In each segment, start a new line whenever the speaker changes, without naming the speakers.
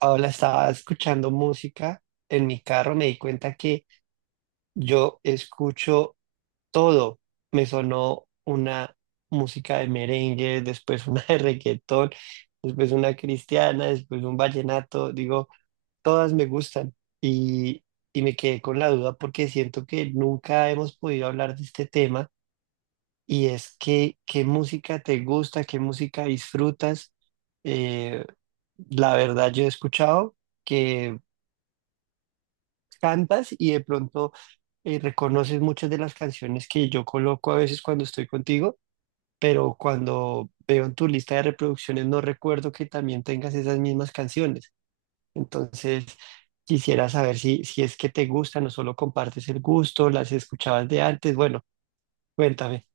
Ahora estaba escuchando música en mi carro, me di cuenta que yo escucho todo. Me sonó una música de merengue, después una de reggaetón, después una cristiana, después un vallenato. Digo, todas me gustan. Y, y me quedé con la duda porque siento que nunca hemos podido hablar de este tema. Y es que, ¿qué música te gusta? ¿Qué música disfrutas? Eh, la verdad, yo he escuchado que cantas y de pronto reconoces muchas de las canciones que yo coloco a veces cuando estoy contigo, pero cuando veo en tu lista de reproducciones no recuerdo que también tengas esas mismas canciones. Entonces, quisiera saber si es que te gusta, no solo compartes el gusto, las escuchabas de antes. Bueno, cuéntame.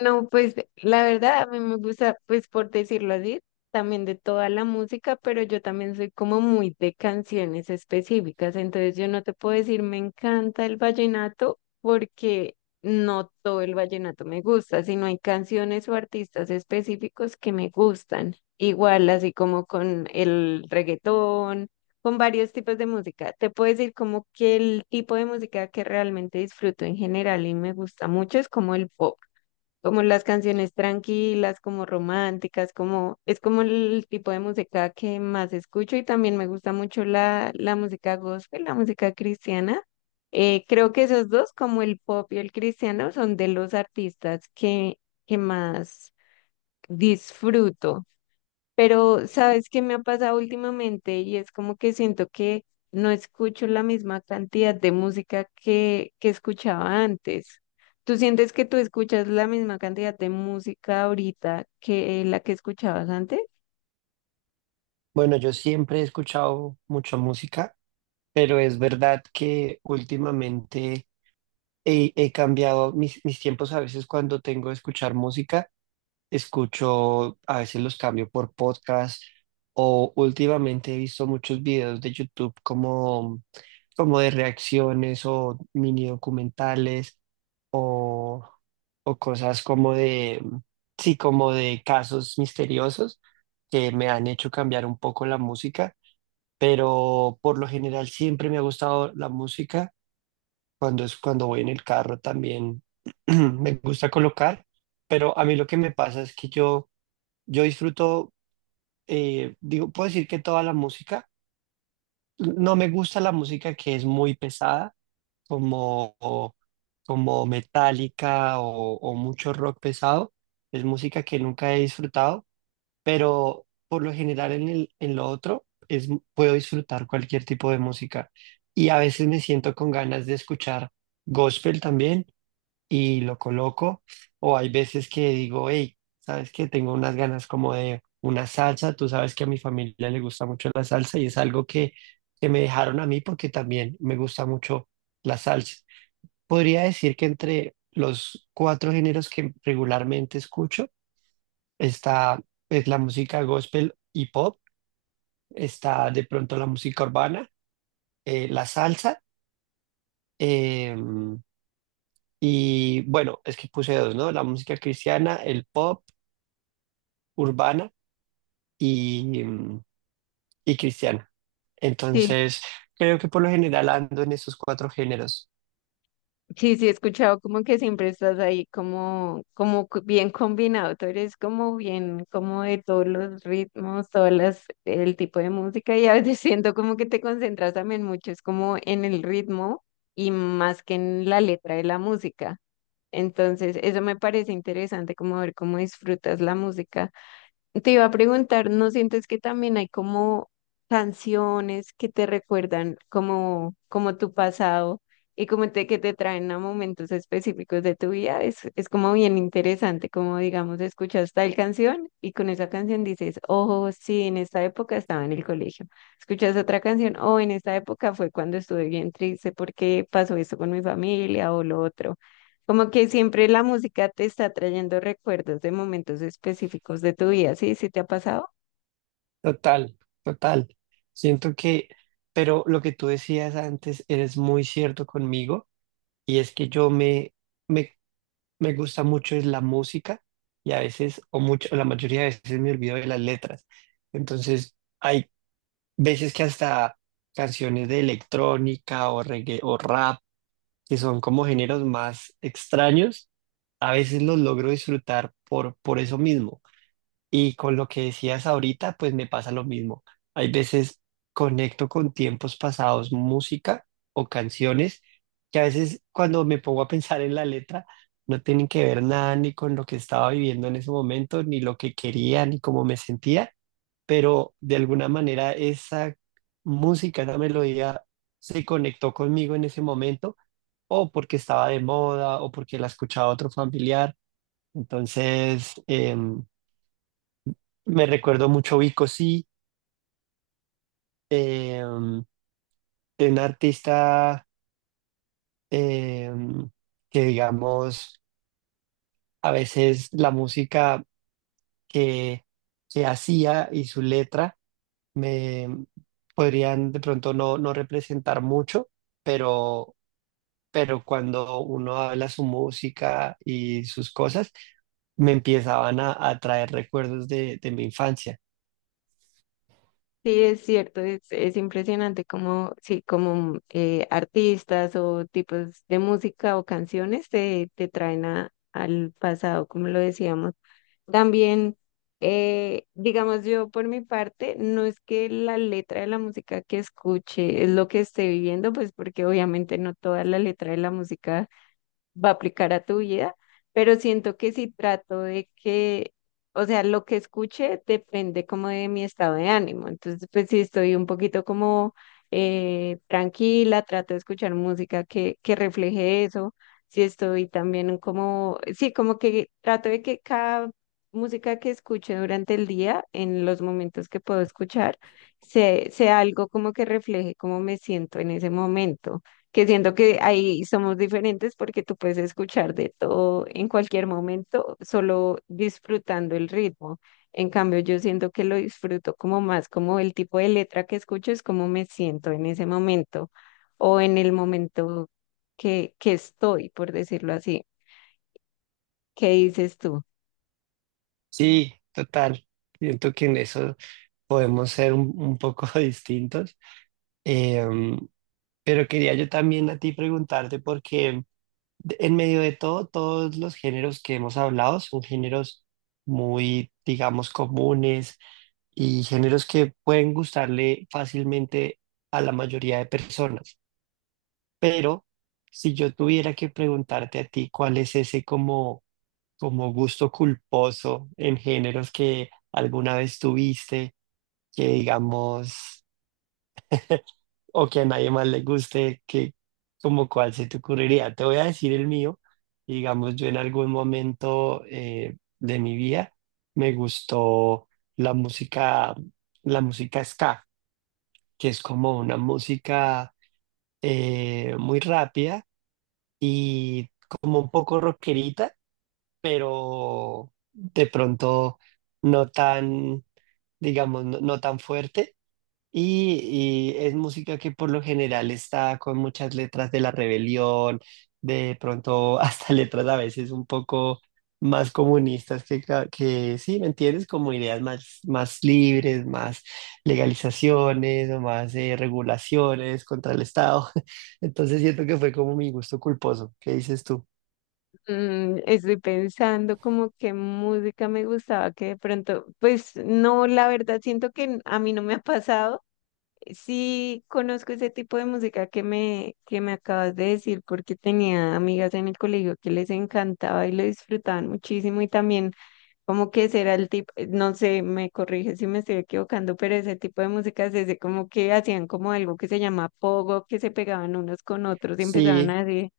No, pues la verdad, a mí me gusta, pues por decirlo así, también de toda la música, pero yo también soy como muy de canciones específicas. Entonces yo no te puedo decir me encanta el vallenato porque no todo el vallenato me gusta, sino hay canciones o artistas específicos que me gustan, igual así como con el reggaetón, con varios tipos de música. Te puedo decir como que el tipo de música que realmente disfruto en general y me gusta mucho es como el pop, como las canciones tranquilas, como románticas, como es como el tipo de música que más escucho. Y también me gusta mucho la música gospel, la música cristiana. Creo que esos dos, como el pop y el cristiano, son de los artistas que más disfruto. Pero, ¿sabes qué me ha pasado últimamente? Y es como que siento que no escucho la misma cantidad de música que escuchaba antes. ¿Tú sientes que tú escuchas la misma cantidad de música ahorita que la que escuchabas antes?
Bueno, yo siempre he escuchado mucha música, pero es verdad que últimamente he cambiado mis tiempos a veces cuando tengo que escuchar música. Escucho, a veces los cambio por podcast o últimamente he visto muchos videos de YouTube como, como de reacciones o mini documentales o, o cosas como de, sí, como de casos misteriosos que me han hecho cambiar un poco la música, pero por lo general siempre me ha gustado la música cuando es cuando voy en el carro también me gusta colocar, pero a mí lo que me pasa es que yo disfruto, digo, puedo decir que toda la música, no me gusta la música que es muy pesada, como, como Metallica o mucho rock pesado, es música que nunca he disfrutado, pero por lo general en el, en lo otro es, puedo disfrutar cualquier tipo de música y a veces me siento con ganas de escuchar gospel también y lo coloco. O hay veces que digo, hey, ¿sabes qué? Tengo unas ganas como de una salsa. Tú sabes que a mi familia le gusta mucho la salsa y es algo que me dejaron a mí porque también me gusta mucho la salsa. Podría decir que entre los cuatro géneros que regularmente escucho está pues, la música gospel y pop, está de pronto la música urbana, la salsa. em, y bueno, es que puse dos, ¿no? La música cristiana, el pop urbana y, y cristiana. Entonces, creo que por lo general ando en esos cuatro géneros.
Sí, sí, he escuchado como que siempre estás ahí como, bien combinado. Tú eres como bien, como de todos los ritmos, todas las, el tipo de música, y a veces siento como que te concentras también mucho, es como en el ritmo y más que en la letra de la música. Entonces, eso me parece interesante, como ver cómo disfrutas la música. Te iba a preguntar, ¿no sientes que también hay como canciones que te recuerdan como, como tu pasado y como que te traen a momentos específicos de tu vida? Es como bien interesante, como digamos, escuchas tal canción y con esa canción dices, oh, sí, en esta época estaba en el colegio. Escuchas otra canción, oh, en esta época fue cuando estuve bien triste porque pasó esto con mi familia o lo otro. Como que siempre la música te está trayendo recuerdos de momentos específicos de tu vida, ¿sí? ¿Sí te ha pasado?
Total, total. Siento que, pero lo que tú decías antes, eres muy cierto conmigo, y es que me, me gusta mucho es la música, y a veces, o mucho, o la mayoría de veces me olvido de las letras. Entonces, hay veces que hasta canciones de electrónica o reggae o rap que son como géneros más extraños, a veces los logro disfrutar por eso mismo. Y con lo que decías ahorita, pues me pasa lo mismo. Hay veces conecto con tiempos pasados, música o canciones que a veces cuando me pongo a pensar en la letra, no tienen que ver nada ni con lo que estaba viviendo en ese momento, ni lo que quería, ni cómo me sentía pero de alguna manera esa música, esa melodía se conectó conmigo en ese momento, o porque estaba de moda, o porque la escuchaba otro familiar. Entonces, me recuerdo mucho Vico Sí, em, de un artista em, que digamos, a veces la música que, que hacía y su letra me podrían de pronto no representar mucho, pero, pero cuando uno habla su música y sus cosas, me empezaban a traer recuerdos de mi infancia.
Sí, es cierto, es impresionante como, sí, como artistas o tipos de música o canciones te traen al pasado, como lo decíamos. También, digamos yo por mi parte, no es que la letra de la música que escuche es lo que esté viviendo, pues porque obviamente no toda la letra de la música va a aplicar a tu vida, pero siento que si trato de que, o sea, lo que escuche depende como de mi estado de ánimo. Entonces, pues si estoy un poquito como tranquila, trato de escuchar música que refleje eso. Si estoy también como, sí, como que trato de que cada música que escuche durante el día, en los momentos que puedo escuchar, sea algo como que refleje cómo me siento en ese momento, que siento que ahí somos diferentes porque tú puedes escuchar de todo en cualquier momento, solo disfrutando el ritmo. En cambio, yo siento que lo disfruto como más, como el tipo de letra que escucho es como me siento en ese momento o en el momento que estoy, por decirlo así. ¿Qué dices tú?
Sí, total. Siento que en eso podemos ser un poco distintos. Em, pero quería yo también a ti preguntarte porque En medio de todo, todos los géneros que hemos hablado son géneros muy, digamos, comunes y géneros que pueden gustarle fácilmente a la mayoría de personas. Pero si yo tuviera que preguntarte a ti cuál es ese como, como gusto culposo en géneros que alguna vez tuviste, que digamos... o que a nadie más le guste, que como cuál se te ocurriría. Te voy a decir el mío. Digamos, yo en algún momento de mi vida me gustó la música, la música ska, que es como una música muy rápida y como un poco rockerita, pero de pronto no tan, digamos, no tan fuerte y es música que por lo general está con muchas letras de la rebelión, de pronto hasta letras a veces un poco más comunistas que, que sí, ¿me entiendes? Como ideas más, más libres, más legalizaciones o más regulaciones contra el Estado. Entonces siento que fue como mi gusto culposo. ¿Qué dices tú?
Estoy pensando como qué música me gustaba, que de pronto, pues no, la verdad siento que a mí no me ha pasado. Sí, conozco ese tipo de música que me acabas de decir porque tenía amigas en el colegio que les encantaba y lo disfrutaban muchísimo. Y también como que ese era el tipo, no sé, me corrige si me estoy equivocando, pero ese tipo de música es ese, como que hacían como algo que se llama pogo, que se pegaban unos con otros y empezaban
Sí.
así.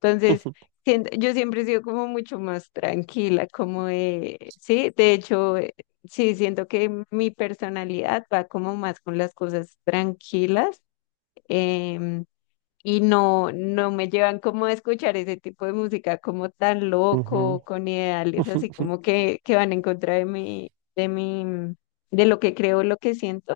Entonces, yo siempre he sido como mucho más tranquila, como de, sí, de hecho, sí, siento que mi personalidad va como más con las cosas tranquilas. em, y no, no me llevan como a escuchar ese tipo de música como tan
Ujú.
loco, con ideales así como que van en contra de mi, de lo que creo, lo que siento.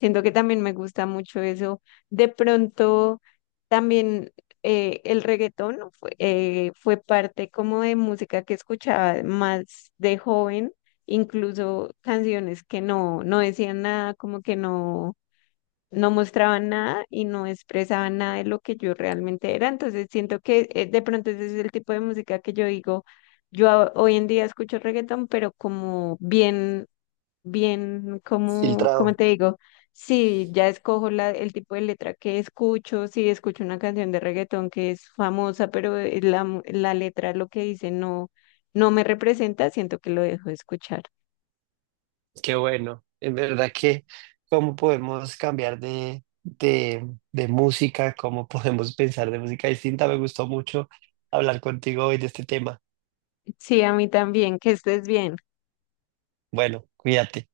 Siento que también me gusta mucho eso. De pronto, también el reggaetón fue parte como de música que escuchaba más de joven, incluso canciones que no, no decían nada, como que no mostraban nada y no expresaban nada de lo que yo realmente era. Entonces siento que de pronto ese es el tipo de música que yo digo, yo hoy en día escucho reggaetón, pero como bien, bien, como, ¿cómo
Filtrado.
te digo? Sí, ya escojo el tipo de letra que escucho. Si escucho una canción de reggaetón que es famosa, pero la letra lo que dice no, no me representa, siento que lo dejo de escuchar.
Qué bueno, en verdad que cómo podemos cambiar de música, cómo podemos pensar de música distinta. Me gustó mucho hablar contigo hoy de este tema.
Sí, a mí también, que estés bien.
Bueno, cuídate.